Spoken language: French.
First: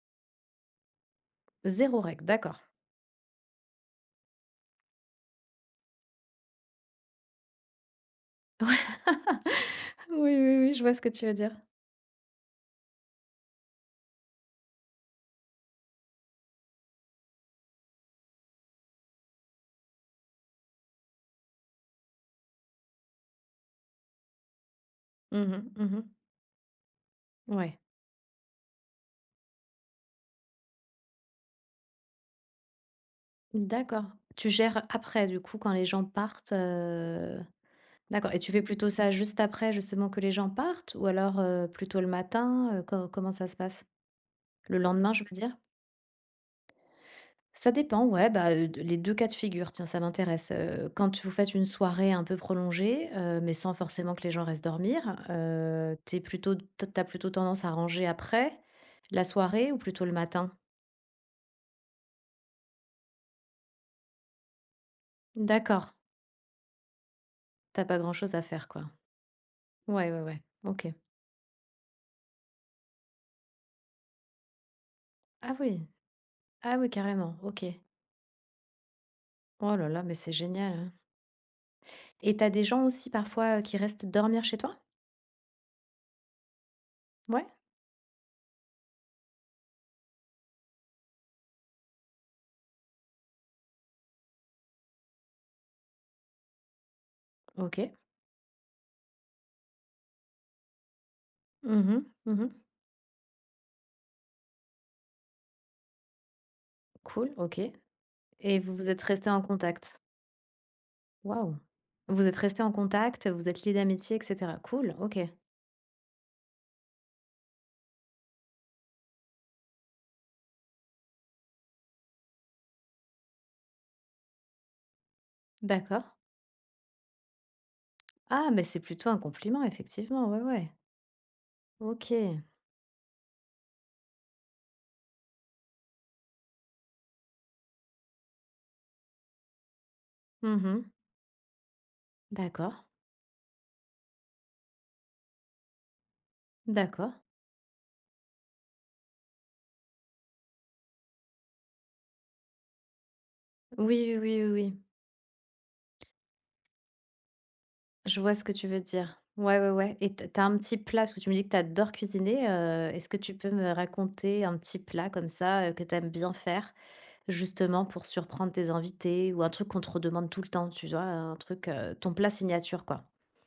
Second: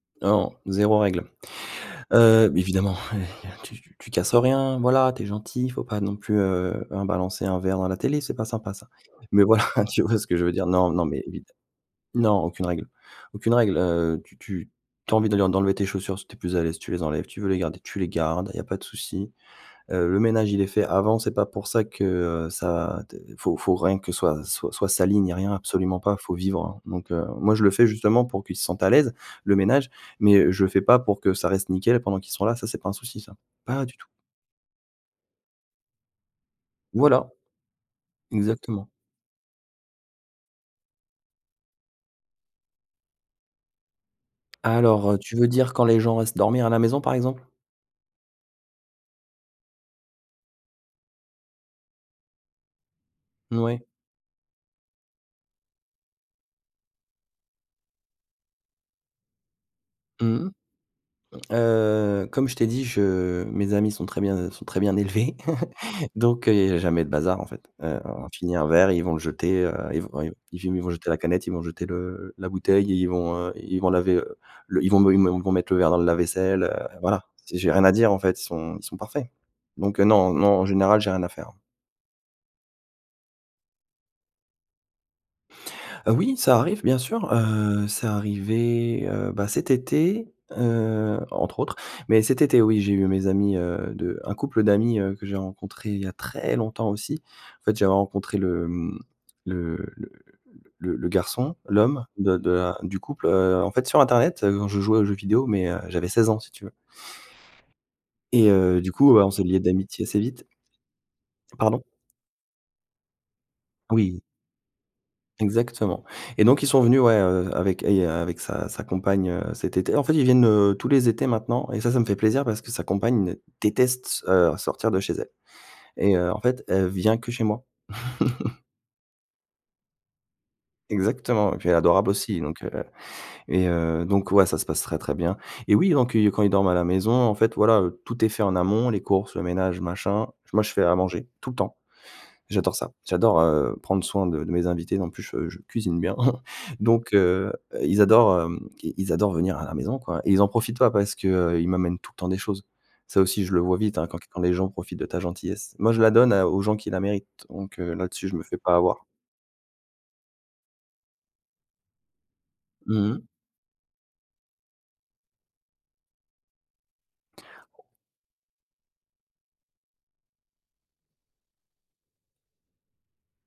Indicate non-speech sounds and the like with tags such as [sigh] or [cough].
Non, 0 règle. 0 règle, Heu, d'accord. évidemment, [chuckles] tu tu casses rien, voilà, tu es gentil, il faut pas non plus, heu, balancer un verre dans la télé. C'est pas [laughs] sympa Ouais. ça! Mais voilà, tu vois ce Oui, que je veux oui, dire, oui, je non, vois ce non que mais tu veux év dire. Non, aucune règle aucune règle, heu, tu tu tu as envie d'aller en d'enlever tes chaussures, si tu es plus à l'aise, tu les enlèves, tu veux les garder, tu les gardes. Il y a pas de souci. Heu, le ménage, il est fait avant, c'est pas pour ça que, heu, ça, d faut faut rien que soit soit sali, ni Mmh rien mh. Mmh absolument mh. pas, faut vivre, heu. Donc heu, moi, je le Ouais. fais justement pour qu'ils se sentent à l'aise, le ménage, mais, heu, je le fais pas pour que ça reste nickel pendant qu'ils seront là, ça, c'est pas un souci ça, pas du D'accord. tout! Tu gères, après du coup, quand les gens partent? Voilà. Heu, d'accord et tu fais Exactement. plutôt, ça juste après, justement que les gens partent ou alors, heu, plutôt le matin? Heu, co comment ça se passe? Le Alors, lendemain, heu, je veux tu veux dire. dire quand les gens restent dormir à la maison, par exemple? Ça dépend ouais. Bah, heu, de les 2 cas de figure, tiens, ça m'intéresse. Heu, quand vous faites une soirée un peu prolongée, heu, mais sans Ouais. forcément que les gens restent dormir, heu, tu es plutôt, tu as tu as plutôt tendance à ranger après? La soirée ou plutôt le Mmh. matin? Heu, comme je t'ai dit, je mes amis sont très bien sont très bien élevés. Mmh d'accord. [chuckles] Donc heu, il y a jamais de bazar en fait. Tu as pas Heu, grand on chose à finit un faire quoi. verre et ils vont le jeter, heu, ils v Ouais, ouais, v ouais. ils OK. vont jeter la canette, ils vont jeter, heu, le la bouteille et ils vont, heu, ils vont laver, heu, le ils vont me ils vont me Ah mettre le oui! verre dans le lave-vaisselle, Ah heu, oui voilà. carrément. Si OK. j'ai rien à dire en fait, ils sont ils sont parfaits. Oh là Donc là, heu, mais c'est non non en génial général, j'ai rien à faire. et tu as des gens aussi parfois, heu, qui restent dormir chez toi? Heu, oui, ça arrive bien sûr. Ouais. Heu, c'est arrivé, heu, bah, cet été, heu, entre autres. Mais cet été oui, j'ai eu mes amis, heu, de un couple d'amis, heu, que j'ai rencontré il y a très longtemps aussi. En fait, j'avais OK. rencontré le, hem, le le le le le garçon, Mmh l'homme mh. de Mmh de mh. la du couple. Heu, en fait sur internet, je jouais aux jeux vidéos, mais, heu, j'avais 16 ans si tu veux Cool, OK et et vous heu, vous du êtes coup, bah, resté on en s'est liés contact? d'amitié assez vite Waouh! pardon? Vous êtes resté en contact, vous êtes lié d'amitié, Oui! et cetera. Cool, OK. Exactement et donc ils sont venus ouais, heu, avec et avec sa sa compagne, heu, cet été en fait, ils viennent, heu, tous les étés maintenant et ça ça me fait plaisir parce que sa compagne, déteste, heu, sortir de chez elle D'accord. et heu, en fait, elle vient que chez moi. Ah, [laughs] mais c'est plutôt un compliment, effectivement. Ouais, ouais. Exactement et puis elle est adorable aussi, OK. donc heu et heu, donc ouais, ça se passe très bien et oui, donc quand ils dorment à la maison, en fait voilà, tout est fait en amont, les courses, le ménage, machin. Mmh Moi je fais mh. à manger, tout le temps. J'adore D'accord. ça! J'adore, heu, prendre soin de de mes invités. Non, en plus je je cuisine bien. [chuckles] Donc D'accord. heu, ils adorent, hem, ils ils adorent venir à la maison quoi et ils en profitent pas, parce qu'ils m'amènent tout le temps des choses. Ça aussi je le vois vite, hein, Oui, quand quand oui, oui, les gens oui. profitent de ta gentillesse. Moi je la donne à aux gens qui la méritent, donc heu, Je là-dessus vois je me ce que fais tu pas veux avoir. dire. Ouais, ouais, ouais et tu as tu as un petit plat parce que tu me dis que tu adores cuisiner, heu, est-ce Mmh que mh. tu peux me raconter un petit plat comme ça, heu, que tu aimes bien faire, justement pour surprendre tes invités ou un truc qu'on te redemande tout le temps? Tu vois, un truc ton plat signature, quoi.